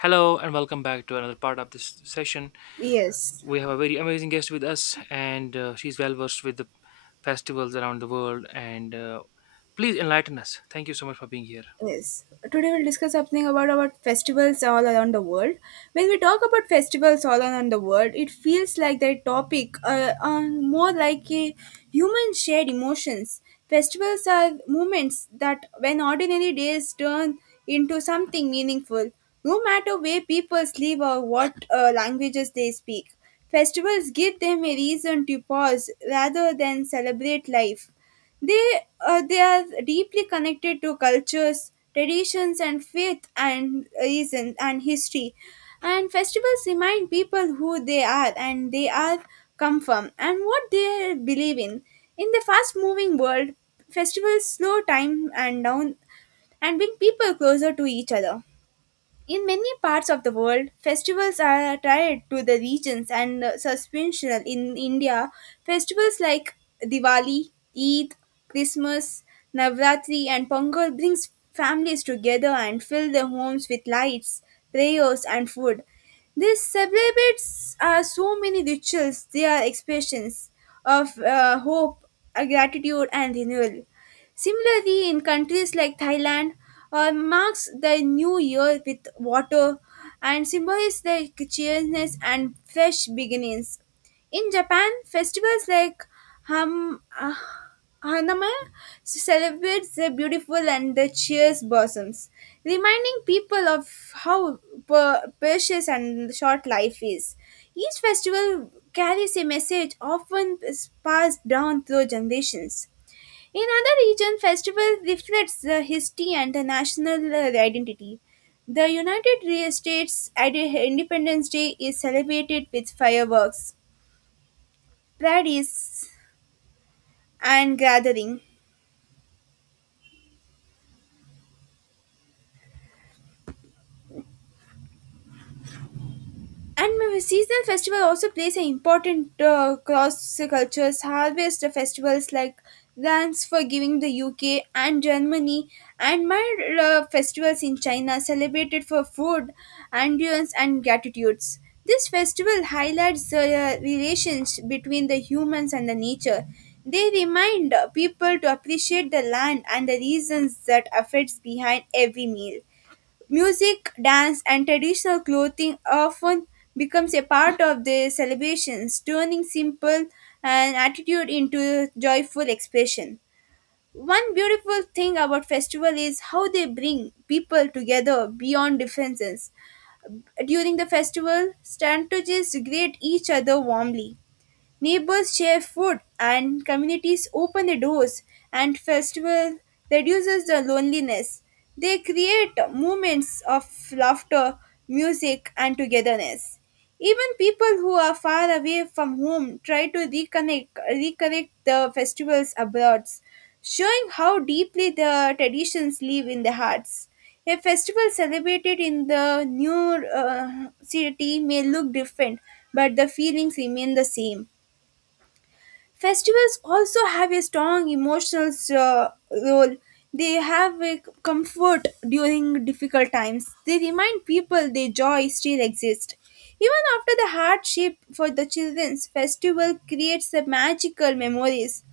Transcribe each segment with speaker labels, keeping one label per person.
Speaker 1: Hello and welcome back to another part of this session.
Speaker 2: Yes,
Speaker 1: We have a very amazing guest with us, and she's well versed with the festivals around the world. And please enlighten us. Thank you so much for being here.
Speaker 2: yes. Today we'll discuss something about festivals all around the world. When we talk about festivals all around the world, it feels like that topic more like a human shared emotions. Festivals are moments that when ordinary days turn into something meaningful, no matter where people live or what languages they speak. Festivals give them a reason to pause rather than celebrate life. They they are deeply connected to cultures, traditions, and faith and reason and history. And festivals remind people who they are and they are come from and what they believe in. In the fast-moving world, festivals slow time and down and bring people closer to each other. In many parts of the world, festivals are tied to the regions and substantial. In India, festivals like Diwali, Eid, Christmas, Navratri, and Pongal brings families together and fill their homes with lights, prayers, and food. These celebrates are so many rituals. They are expressions of hope, gratitude, and renewal. Similarly, in countries like Thailand, marks the new year with water and symbolizes like cheerfulness and fresh beginnings. In Japan, festivals like Ham, uh, Hanami celebrates the beautiful and the cheer's blossoms, reminding people of how precious and short life is. Each festival carries a message often passed down through generations. In other region, festival reflects the history and the national identity. The States Independence Day is celebrated with fireworks, parades, and gathering. And my seasonal festival also plays an important cross cultures. Harvest festivals like Dance for Giving the UK and Germany, and my festivals in China celebrated for food, endurance, and gratitudes. This festival highlights the relations between the humans and the nature. They remind people to appreciate the land and the reasons that affects behind every meal. Music, dance, and traditional clothing often becomes a part of the celebrations, turning simple an attitude into joyful expression. One beautiful thing about festival is how they bring people together beyond differences. During the festival, strategists greet each other warmly. Neighbors share food and communities open the doors and festival reduces the loneliness. They create moments of laughter, music and togetherness. Even people who are far away from home try to reconnect the festivals abroad, showing how deeply the traditions live in the hearts. A festival celebrated in the new city may look different, but the feelings remain the same. Festivals also have a strong emotional role. They have a comfort during difficult times. They remind people their joy still exists. Even after the hardship for the children's festival creates the magical memories.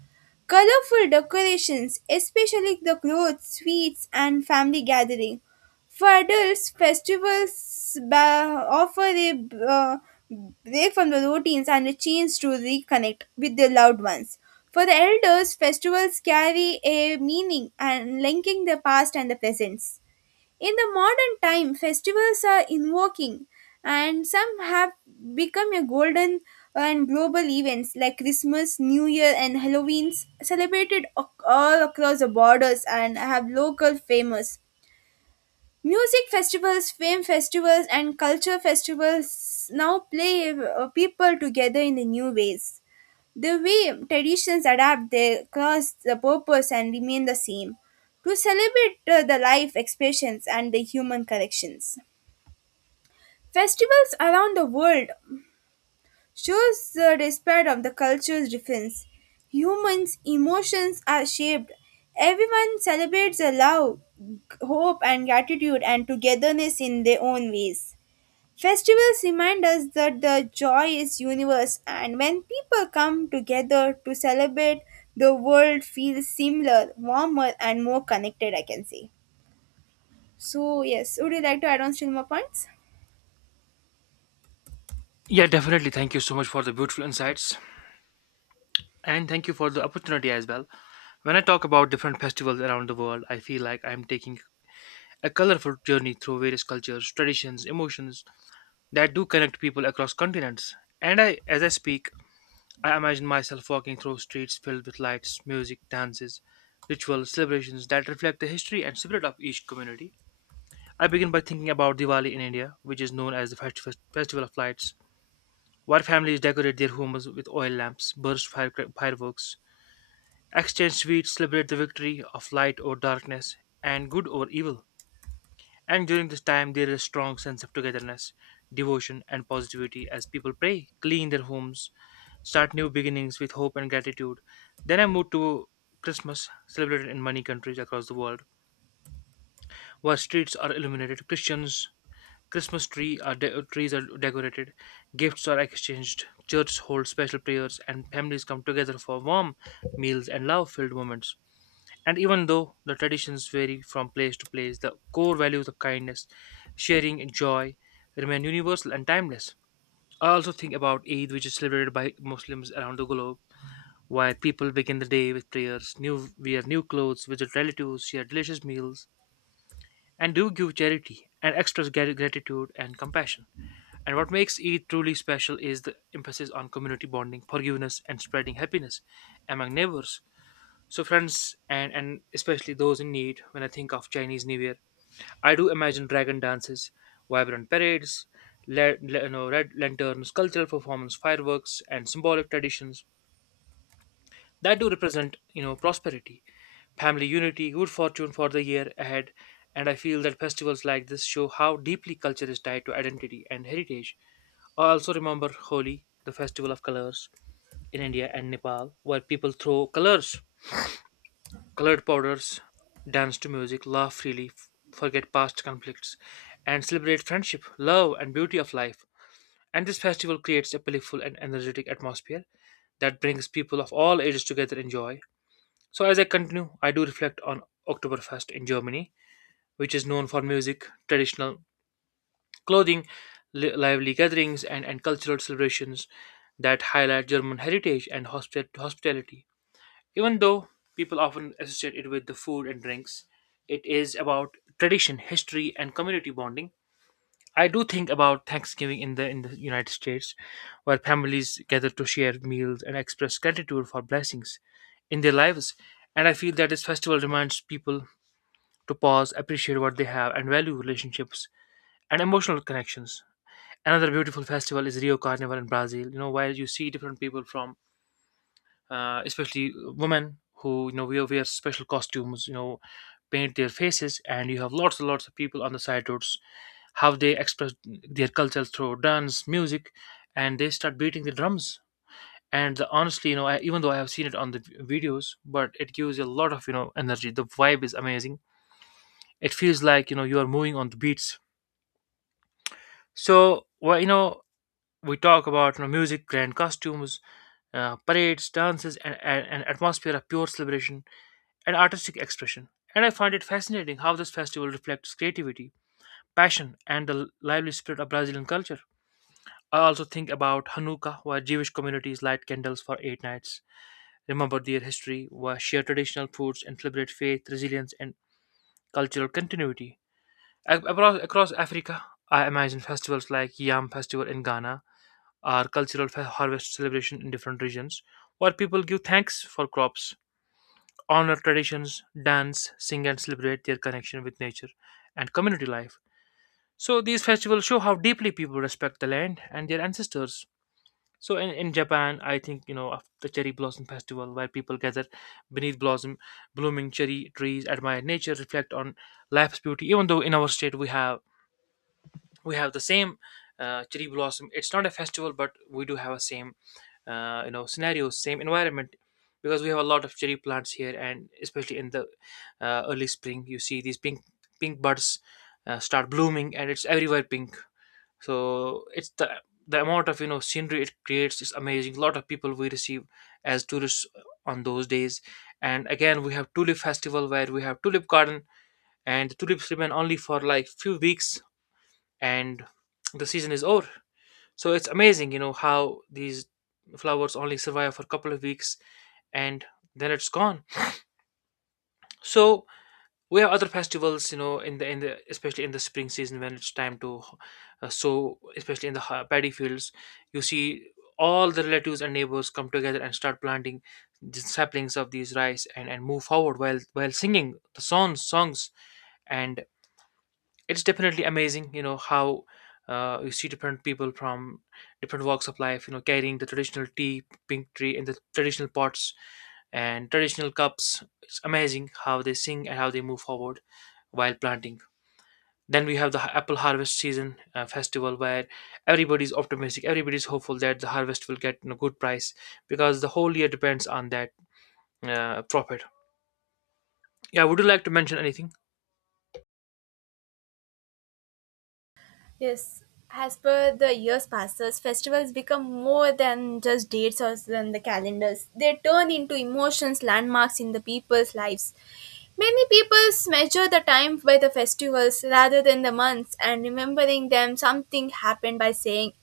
Speaker 2: Colorful decorations, especially the clothes, sweets, and family gathering, for adults, offer a break from the routines and a chance to reconnect with their loved ones. For the elders, festivals carry a meaning and linking the past and the present. In the modern time, festivals are invoking and some have become a golden and global events like Christmas, New Year and Halloween celebrated all across the borders and have local famous music festivals, film festivals, and culture festivals now play people together in the new ways. The way traditions adapt, they cause, the purpose, and remain the same to celebrate the life expressions and the human connections. Festivals around the world shows the despair of the culture's difference. Humans' emotions are shaped. Everyone celebrates the love, hope, and gratitude and togetherness in their own ways. Festivals remind us that the joy is universe and when people come together to celebrate the world feels similar, warmer and more connected, I can say. So yes, would you like to add on still more points?
Speaker 1: Yeah, definitely. Thank you so much for the beautiful insights, and thank you for the opportunity as well. When I talk about different festivals around the world, I feel like I'm taking a colorful journey through various cultures, traditions, emotions that do connect people across continents. And I, as I speak, I imagine myself walking through streets filled with lights, music, dances, rituals, celebrations that reflect the history and spirit of each community. I begin by thinking about Diwali in India, which is known as the Festival of Lights, where families decorate their homes with oil lamps, burst fireworks, exchange sweets, celebrate the victory of light over darkness, and good over evil. And during this time, there is a strong sense of togetherness, devotion, and positivity as people pray, clean their homes, start new beginnings with hope and gratitude. Then I moved to Christmas, celebrated in many countries across the world, where streets are illuminated, Christians Christmas tree are de- trees are decorated, gifts are exchanged, churches hold special prayers, and families come together for warm meals and love-filled moments. And even though the traditions vary from place to place, the core values of kindness, sharing, and joy remain universal and timeless. I also think about Eid, which is celebrated by Muslims around the globe while people begin the day with prayers, new clothes, visit relatives, share delicious meals, and do give charity and express gratitude and compassion. And what makes Eid truly special is the emphasis on community bonding, forgiveness, and spreading happiness among neighbors. So, friends, and especially those in need, when I think of Chinese New Year, I do imagine dragon dances, vibrant parades, you know, red lanterns, cultural performance, fireworks, and symbolic traditions that do represent, you know, prosperity, family unity, good fortune for the year ahead. And I feel that festivals like this show how deeply culture is tied to identity and heritage. I also remember Holi, the festival of colors in India and Nepal, where people throw colors colored powders, dance to music, laugh freely, forget past conflicts, and celebrate friendship, love, and beauty of life. And this festival creates a playful and energetic atmosphere that brings people of all ages together in joy. So, as I continue, I do reflect on Oktoberfest in Germany, which is known for music, traditional clothing, lively gatherings, and cultural celebrations that highlight German heritage and hospitality. Even though people often associate it with the food and drinks, it is about tradition, history, and community bonding. I do think about Thanksgiving in the United States, where families gather to share meals and express gratitude for blessings in their lives. And I feel that this festival reminds people to pause, appreciate what they have, and value relationships and emotional connections. Another beautiful festival is Rio Carnival in Brazil. You know, where you see different people from, especially women who, you know, wear special costumes. You know, paint their faces, and you have lots and lots of people on the side roads how they express their culture through dance, music, and they start beating the drums. And the, honestly, you know, I, even though I have seen it on the videos, but it gives you a lot of, you know, energy. The vibe is amazing. It feels like, you know, you are moving on the beats. So well, you know, we talk about, you know, music, grand costumes, parades, dances, and an atmosphere of pure celebration and artistic expression. And I find it fascinating how this festival reflects creativity, passion, and the lively spirit of Brazilian culture. I also think about Hanukkah, where Jewish communities light candles for eight nights, remember their history, where share traditional foods, and celebrate faith, resilience, and cultural continuity. Across, across Africa, I imagine festivals like Yam Festival in Ghana or cultural harvest celebration in different regions, where people give thanks for crops, honor traditions, dance, sing, and celebrate their connection with nature and community life. So these festivals show how deeply people respect the land and their ancestors. So in Japan, I think, you know, of the cherry blossom festival where people gather beneath blossom blooming cherry trees, admire nature, reflect on life's beauty. Even though in our state we have the same cherry blossom, it's not a festival, but we do have a same, you know, scenario, same environment because we have a lot of cherry plants here, and especially in the early spring, you see these pink buds start blooming, and it's everywhere pink. So it's the amount of, you know, scenery it creates is amazing. A lot of people we receive as tourists on those days. And again, we have tulip festival where we have tulip garden, and the tulips remain only for like few weeks, and the season is over. So it's amazing, you know, how these flowers only survive for a couple of weeks, and then it's gone. So we have other festivals, you know, in the especially in the spring season when it's time to sow, especially in the paddy fields, you see all the relatives and neighbors come together and start planting the saplings of these rice, and move forward while singing the songs. And it's definitely amazing, you know, how you see different people from different walks of life, you know, carrying the traditional tea pink tree in the traditional pots and traditional cups. It's amazing how they sing and how they move forward while planting. Then we have the apple harvest season festival where everybody's optimistic, everybody's hopeful that the harvest will get a good price because the whole year depends on that profit. Yeah, would you like to mention anything?
Speaker 2: Yes, as per the years passes, festivals become more than just dates or than the calendars. They turn into emotions, landmarks in the people's lives. Many people measure the time by the festivals rather than the months and remembering them something happened by saying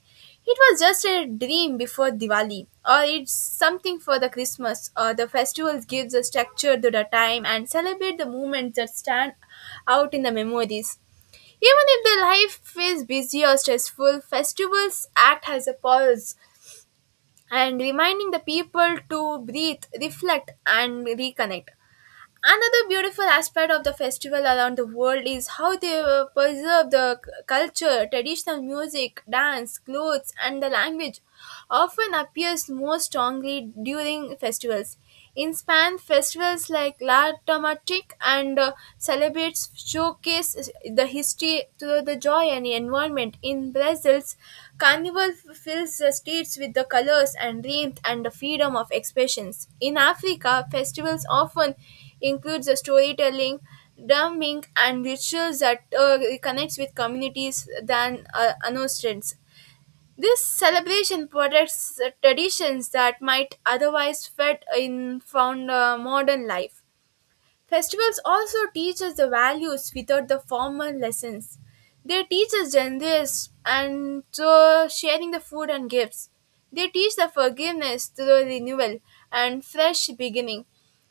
Speaker 2: it was just a dream before Diwali or it's something for the Christmas or the festivals gives a structure to the time and celebrate the moments that stand out in the memories. Even if the life is busy or stressful, festivals act as a pause and reminding the people to breathe, reflect and reconnect. Another beautiful aspect of the festival around the world is how they preserve the culture, traditional music, dance, clothes, and the language often appears more strongly during festivals. In Spain, festivals like La Tomatic and celebrates showcase the history through the joy and environment. In Brazil's Carnival fills the streets with the colors and warmth and the freedom of expressions. In Africa, festivals often includes the storytelling, drumming, and rituals that connects with communities than annostrans. This celebration protects the traditions that might otherwise fit in found modern life. Festivals also teach us the values without the formal lessons. They teach us generous and so sharing the food and gifts. They teach the forgiveness through renewal and fresh beginning.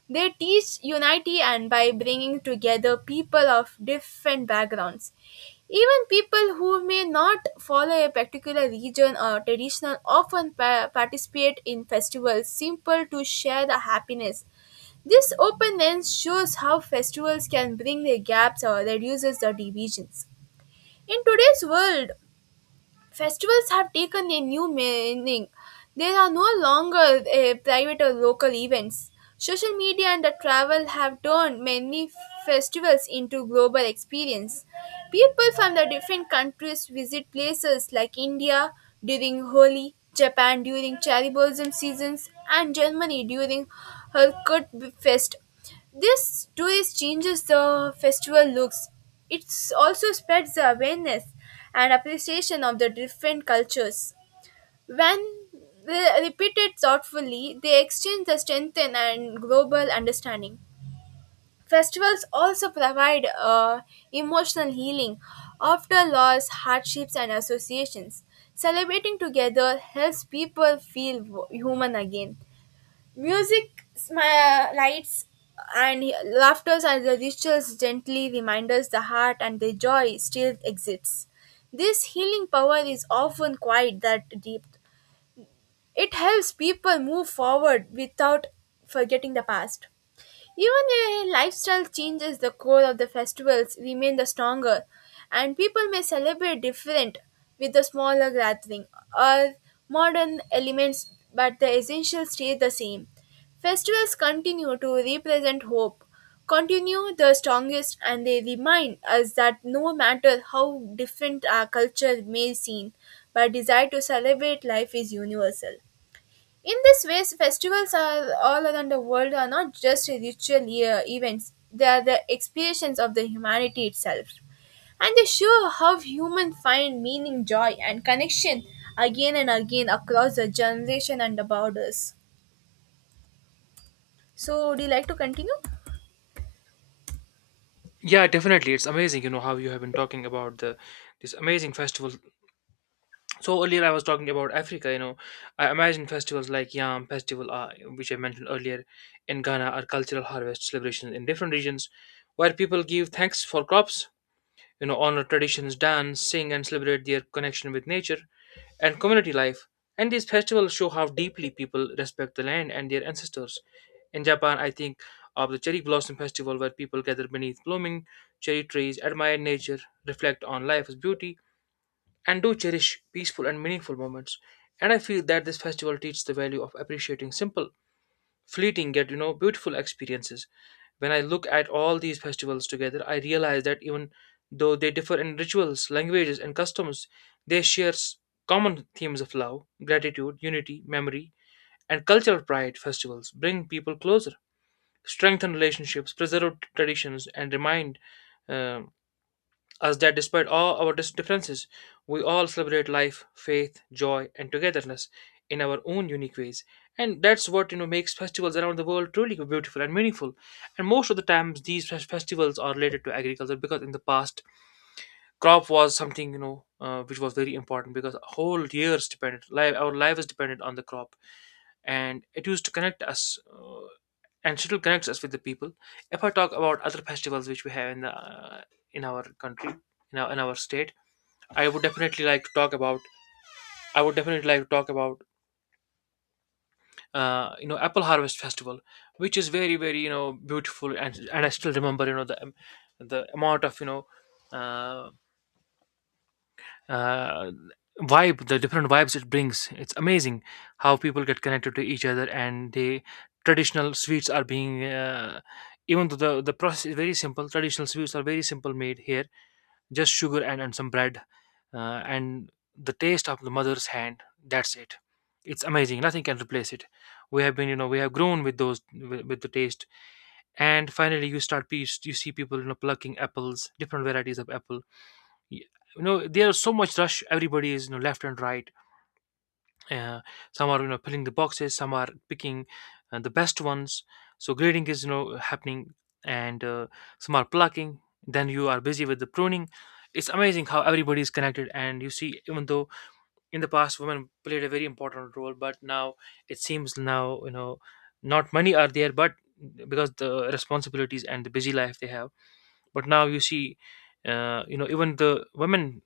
Speaker 2: They teach unity and by bringing together people of different backgrounds. Even people who may not follow a particular religion or tradition often participate in festivals simple to share the happiness. This openness shows how festivals can bring the gaps or reduces the divisions. In today's world, festivals have taken a new meaning. They are no longer private or local events. Social media and the travel have turned many festivals into global experience. People from the different countries visit places like India during Holi, Japan during cherry blossom seasons, and Germany during Herkut Fest. This twist changes the festival looks. It also spreads the awareness and appreciation of the different cultures. When they repeated thoughtfully, they exchange the strengthen and global understanding. Festivals also provide emotional healing after loss, hardships, and associations. Celebrating together helps people feel human again. Music, lights, and laughters are the rituals gently reminders the heart and the joy still exists. This healing power is often quite that deep. It helps people move forward without forgetting the past. Even a lifestyle changes, the core of the festivals remain the stronger, and people may celebrate different with a smaller gathering or modern elements, but the essentials stay the same. Festivals continue to represent hope, continue the strongest, and they remind us that no matter how different our culture may seem, our desire to celebrate life is universal. In this way, festivals are all around the world are not just ritual events; they are the expressions of the humanity itself, and they show how humans find meaning, joy, and connection again and again across the generation and the borders. So, would you like to continue?
Speaker 1: Yeah, definitely. It's amazing, you know, how you have been talking about the this amazing festival. So earlier I was talking about Africa, you know. I imagine festivals like Yam Festival, which I mentioned earlier, in Ghana are cultural harvest celebrations in different regions where people give thanks for crops, you know, honor traditions, dance, sing, and celebrate their connection with nature and community life. And these festivals show how deeply people respect the land and their ancestors. In Japan, I think of the Cherry Blossom Festival, where people gather beneath blooming cherry trees, admire nature, reflect on life's beauty, and do cherish peaceful and meaningful moments. And I feel that this festival teaches the value of appreciating simple fleeting yet, you know, beautiful experiences. When I look at all these festivals together, I realize that even though they differ in rituals, languages, and customs, they share common themes of love, gratitude, unity, memory, and cultural pride. Festivals bring people closer, strengthen relationships, preserve traditions, and remind um, us that despite all our differences, we all celebrate life, faith, joy, and togetherness in our own unique ways. And that's what, you know, makes festivals around the world truly beautiful and meaningful. And most of the times, these festivals are related to agriculture because in the past, crop was something, you know, which was very important because whole years depended. Life, our life is dependent on the crop, and it used to connect us and still connects us with the people. If I talk about other festivals which we have in the, in our country, in our state, i would definitely like to talk about I would definitely like to talk about, you know, apple harvest festival, which is very very, you know, beautiful. And I still remember, you know, the amount of, you know, uh, uh, vibe, the different vibes it brings. It's amazing how people get connected to each other, and the traditional sweets are being, even though the process is very simple, traditional sweets are very simple made here, just sugar and some bread, and the taste of the mother's hand. That's it. It's amazing. Nothing can replace it. We have been, you know, we have grown with those, with the taste. And finally, you start, you see people, plucking apples, different varieties of apple y- there's so much rush. Everybody is, left and right. uh, some are, filling the boxes. Some are picking the best ones. So grading is, happening. And some are plucking. Then you are busy with the pruning. It's amazing how everybody is connected. And you see, even though in the past women played a very important role, but now it seems now, not many are there, but because the responsibilities and the busy life they have. But now you see, even the women,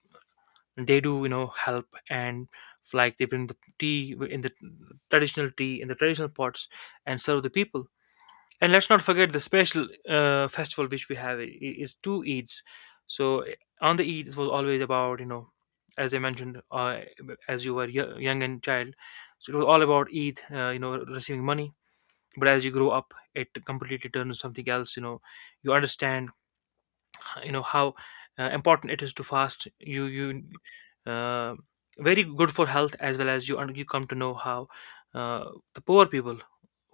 Speaker 1: they do, help. And like they bring the tea in the traditional tea in the traditional pots and serve the people. And let's not forget the special festival which we have is two Eids. So on the Eid it was always about, as I mentioned, as you were young and child, so it was all about Eid, receiving money. But as you grow up it completely turns something else, you understand, how important it is to fast. You you uh, very good for health as well. As you, and you come to know how uh, the poor people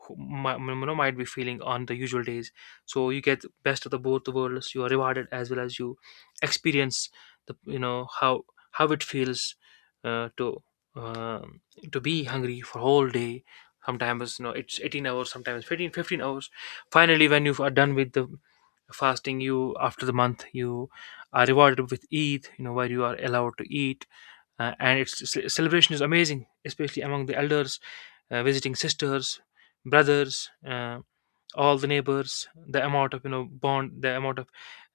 Speaker 1: who might, might be feeling on the usual days. So you get best of the both the worlds. You are rewarded as well as you experience the you know how it feels, uh, to um to be hungry for whole day. Sometimes, it's 18 hours, sometimes 15 15 hours. Finally when you are done with the fasting, you, after the month, you are rewarded with Eid, where you are allowed to eat. And its celebration is amazing, especially among the elders, visiting sisters, brothers, all the neighbors. The amount of, bond, the amount of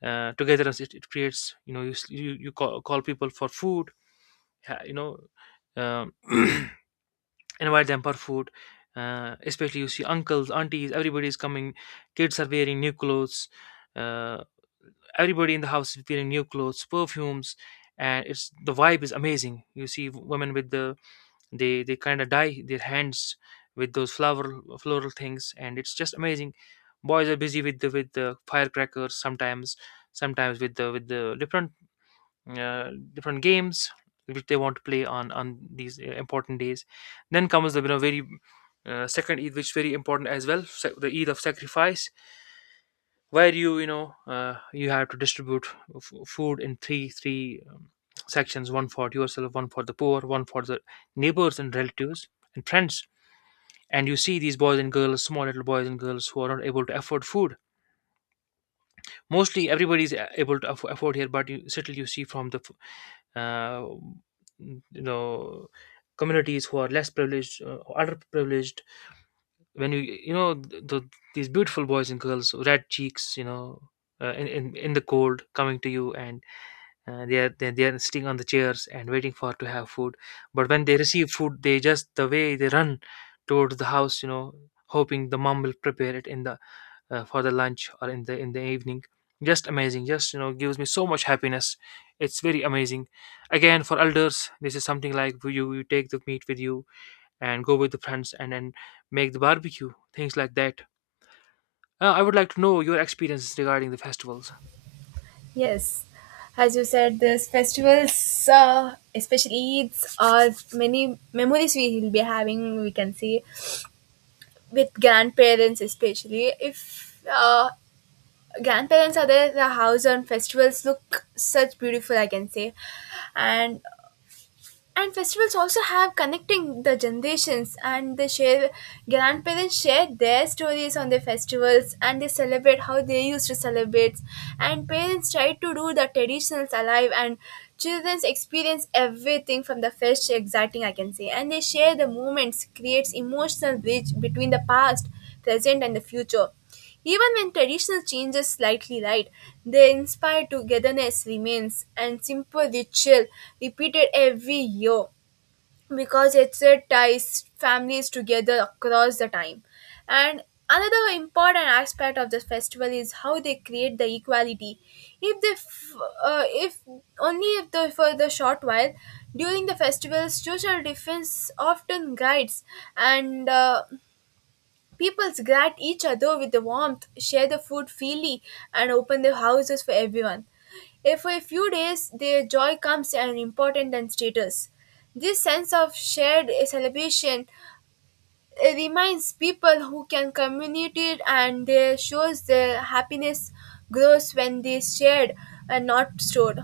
Speaker 1: togetherness it, it creates, you you, you call people for food. ha- you know um, Invite them for food. Especially you see uncles, aunties, everybody is coming. Kids are wearing new clothes. Uh, Everybody in the house is wearing new clothes, perfumes. And it's, the vibe is amazing. You see women with the, they kind of dye their hands with those flower floral things, and it's just amazing. Boys are busy with the firecrackers sometimes, sometimes with the different, different games which they want to play on these important days. Then comes the, very second Eid, which is very important as well, the Eid of sacrifice, where you know you have to distribute food in three sections: one for yourself, one for the poor, one for the neighbors and relatives and friends. And you see these boys and girls, small little boys and girls who are not able to afford food. Mostly everybody is able to afford here, but you certainly you see from the uh, you know communities who are less privileged, underprivileged. When you know these beautiful boys and girls, red cheeks, in the cold, coming to you. And they are, they are sitting on the chairs and waiting for to have food. But when they receive food, they, just the way they run towards the house, hoping the mom will prepare it in the, for the lunch, or in the, in the evening. Just amazing. Just, gives me so much happiness. It's very amazing. Again for elders, this is something like you take the meat with you and go with the friends, and then make the barbecue, things like that. I would like to know your experiences regarding the festivals.
Speaker 2: Yes, as you said, these festivals, especially Eids, are many memories we will be having. We can see with grandparents, especially if uh, grandparents are there the house on festivals look such beautiful, I can say. and and festivals also have connecting the generations and they share grandparents share their stories on their festivals and they celebrate how they used to celebrate and parents try to do the traditions alive and children's experience everything from the first exciting, I can say, and they share the moments creates emotional bridge between the past present and the future even when traditional changes slightly light, the inspired togetherness remains and simple ritual repeated every year because it's a ties families together across the time. And another important aspect of the festival is how they create the equality. If they, f- if only if the for the short while during the festival, social difference often guides and. People greet each other with the warmth, share the food freely, and open their houses for everyone. If for a few days, their joy comes an important than status. This sense of shared celebration reminds people who can communicate and they shows their happiness grows when they shared and not stored.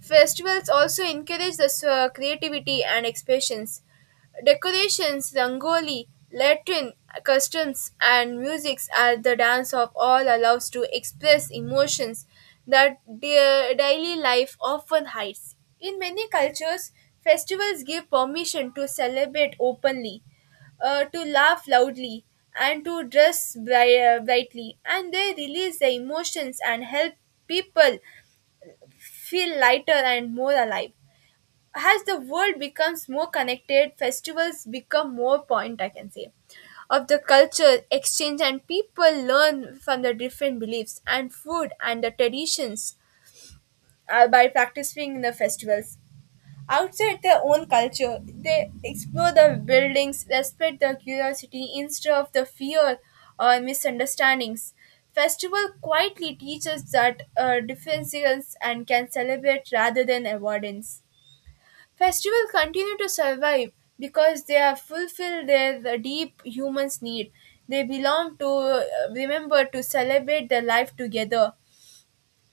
Speaker 2: Festivals also encourage the creativity and expressions. Decorations, rangoli, Latin customs, and musics are the dance of all allows to express emotions that their daily life often hides. In many cultures, festivals give permission to celebrate openly, to laugh loudly, and to dress brightly, and they release the emotions and help people feel lighter and more alive. As the world becomes more connected, festivals become more point, I can say, of the culture exchange, and people learn from the different beliefs and food and the traditions by practicing the festivals outside their own culture. They explore the buildings, respect their curiosity instead of the fear or misunderstandings. Festival quietly teaches that differences and can celebrate rather than avoidance. Festival continue to survive because they have fulfilled their the deep humans need. They belong to remember to celebrate their life together.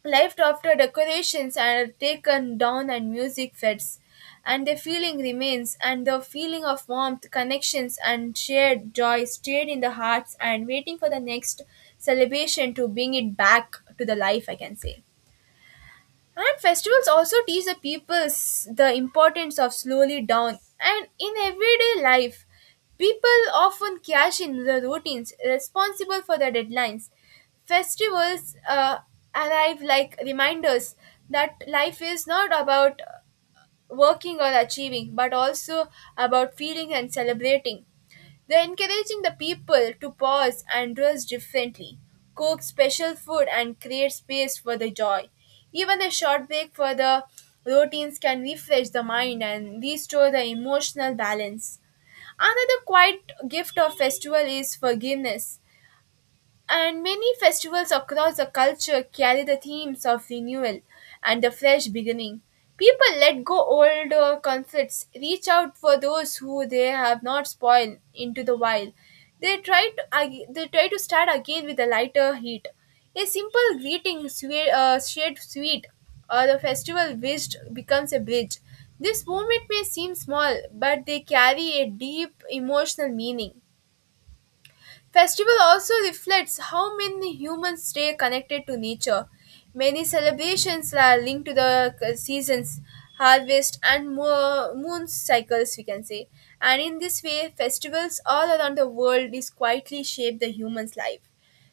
Speaker 2: Left after decorations are taken down and music fades, and the feeling remains, and the feeling of warmth, connections, and shared joy stayed in the hearts and waiting for the next celebration to bring it back to the life, I can say. And festivals also teach the people the importance of slowly down. And in everyday life, people often cash in the routines responsible for the deadlines. Festivals arrive like reminders that life is not about working or achieving, but also about feeling and celebrating. They're encouraging the people to pause and dress differently, cook special food, and create space for the joy. Even a short break for the routines can refresh the mind and restore the emotional balance. Another quiet gift of festival is forgiveness. And many festivals across the culture carry the themes of renewal and a fresh beginning. People let go old conflicts, reach out for those who they have not spoiled into the wild. They try to start again with a lighter heat. A simple greeting, sweet, shared sweet, or the festival wished becomes a bridge. This moment may seem small, but they carry a deep emotional meaning. Festival also reflects how many humans stay connected to nature. Many celebrations are linked to the seasons, harvest, and moon cycles, we can say. And in this way, festivals all around the world is quietly shape the human's life.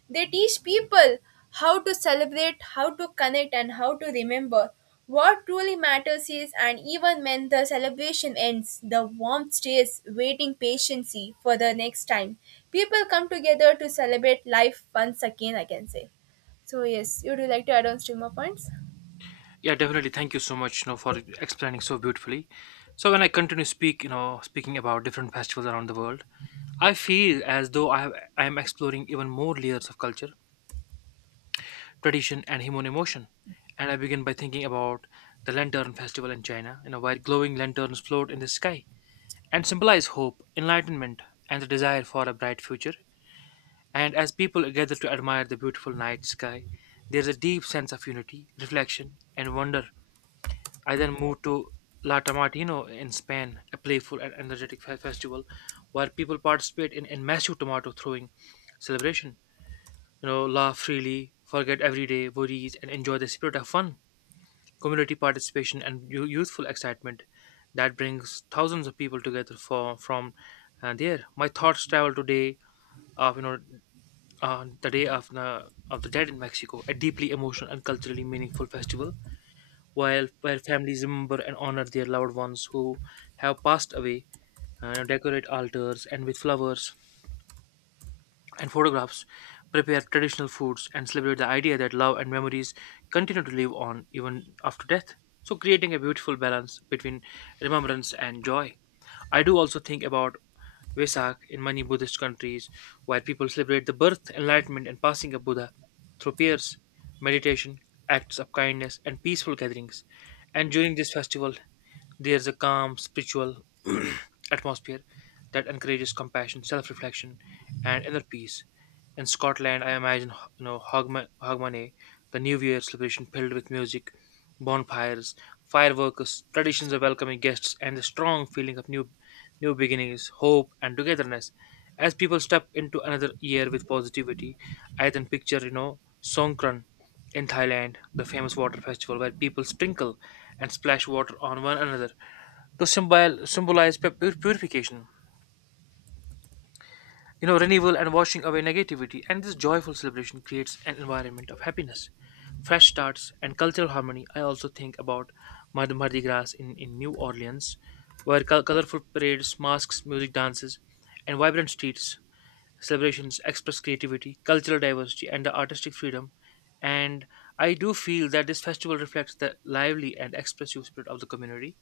Speaker 2: They teach people how to celebrate, how to connect, and how to remember. What truly matters is, and even when the celebration ends, the warmth stays, waiting patiently for the next time. People come together to celebrate life once again, I can say. So, yes, would you like to add on stream more points?
Speaker 1: Yeah, definitely. Thank you so much, for explaining so beautifully. So when I continue speaking about different festivals around the world, I feel as though I am exploring even more layers of culture, tradition, and human emotion. And I begin by thinking about the Lantern Festival in China, where glowing lanterns float in the sky and symbolize hope, enlightenment, and the desire for a bright future. And as people gather to admire the beautiful night sky, there's a deep sense of unity, reflection, and wonder. I then moved to La Tomatina in Spain, a playful and energetic festival where people participate in massive tomato throwing celebration. You know, laugh freely, forget everyday worries, and enjoy the spirit of fun, community participation, and youthful excitement that brings thousands of people together from there. My thoughts travel today of you know on the Day of the Dead in Mexico, a deeply emotional and culturally meaningful festival, while where families remember and honor their loved ones who have passed away, decorate altars and with flowers and photographs, prepare traditional foods, and celebrate the idea that love and memories continue to live on even after death. So, creating a beautiful balance between remembrance and joy. I do also think about Vesak in many Buddhist countries, where people celebrate the birth, enlightenment, and passing of Buddha through prayers, meditation, acts of kindness, and peaceful gatherings. And during this festival, there's a calm spiritual atmosphere that encourages compassion, self-reflection, and inner peace. In Scotland, I imagine, Hogmanay, Hogmanay, the New Year celebration filled with music, bonfires, fireworks, traditions of welcoming guests, and the strong feeling of new beginnings, hope, and togetherness. As people step into another year with positivity, I then picture, Songkran in Thailand, the famous water festival where people sprinkle and splash water on one another to symbolize purification, renewal, and washing away negativity. And this joyful celebration creates an environment of happiness, fresh starts, and cultural harmony. I also think about Mardi Gras in New Orleans, where colorful parades, masks, music, dances, and vibrant streets celebrations express creativity, cultural diversity, and the artistic freedom. And I do feel that this festival reflects the lively and expressive spirit of the community.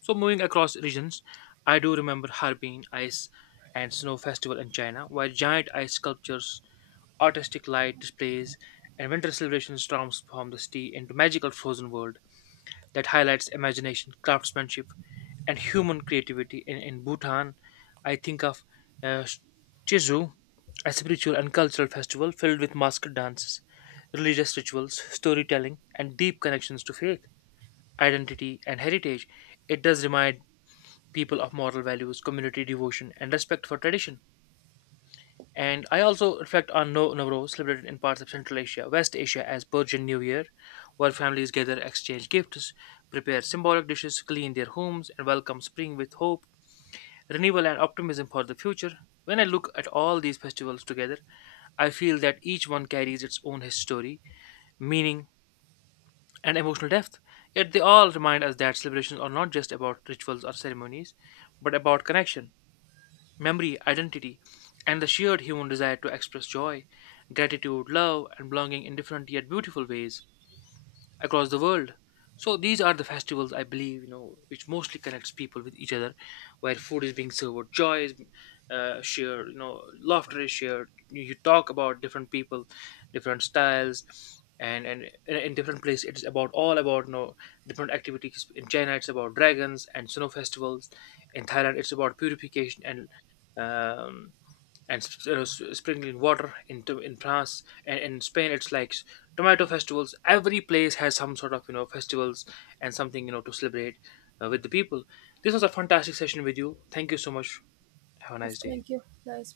Speaker 1: So moving across regions, I do remember Harbin Ice and Snow Festival in China, where giant ice sculptures, artistic light displays, and winter celebrations transform the city into magical frozen world that highlights imagination, craftsmanship, and human creativity. In Bhutan, I think of uh, Jeju, a spiritual and cultural festival filled with masked dances, religious rituals, storytelling, and deep connections to faith, identity, and heritage. It does remind people of moral values, community devotion, and respect for tradition. And I also reflect on No Nowruz, celebrated in parts of Central Asia, West Asia as Persian New Year, where families gather, exchange gifts, prepare symbolic dishes, clean their homes, and welcome spring with hope, renewal, and optimism for the future. When I look at all these festivals together, I feel that each one carries its own history, meaning, and emotional depth. Yet they all remind us that celebrations are not just about rituals or ceremonies, but about connection, memory, identity, and the sheer human desire to express joy, gratitude, love, and belonging in different yet beautiful ways across the world. So these are the festivals, I believe, which mostly connects people with each other, where food is being served, joy is shared, laughter is shared. You talk about different people, different styles, and in different places it's about, all about, different activities. In China it's about dragons and snow festivals. In Thailand it's about purification and, um, and uh, sprinkling water. Into, in France and in Spain, it's like tomato festivals. Every place has some sort of, festivals and something, to celebrate with the people. This was a fantastic session with you. Thank you so much. Have a
Speaker 2: Yes,
Speaker 1: nice day.
Speaker 2: thank you. Nice.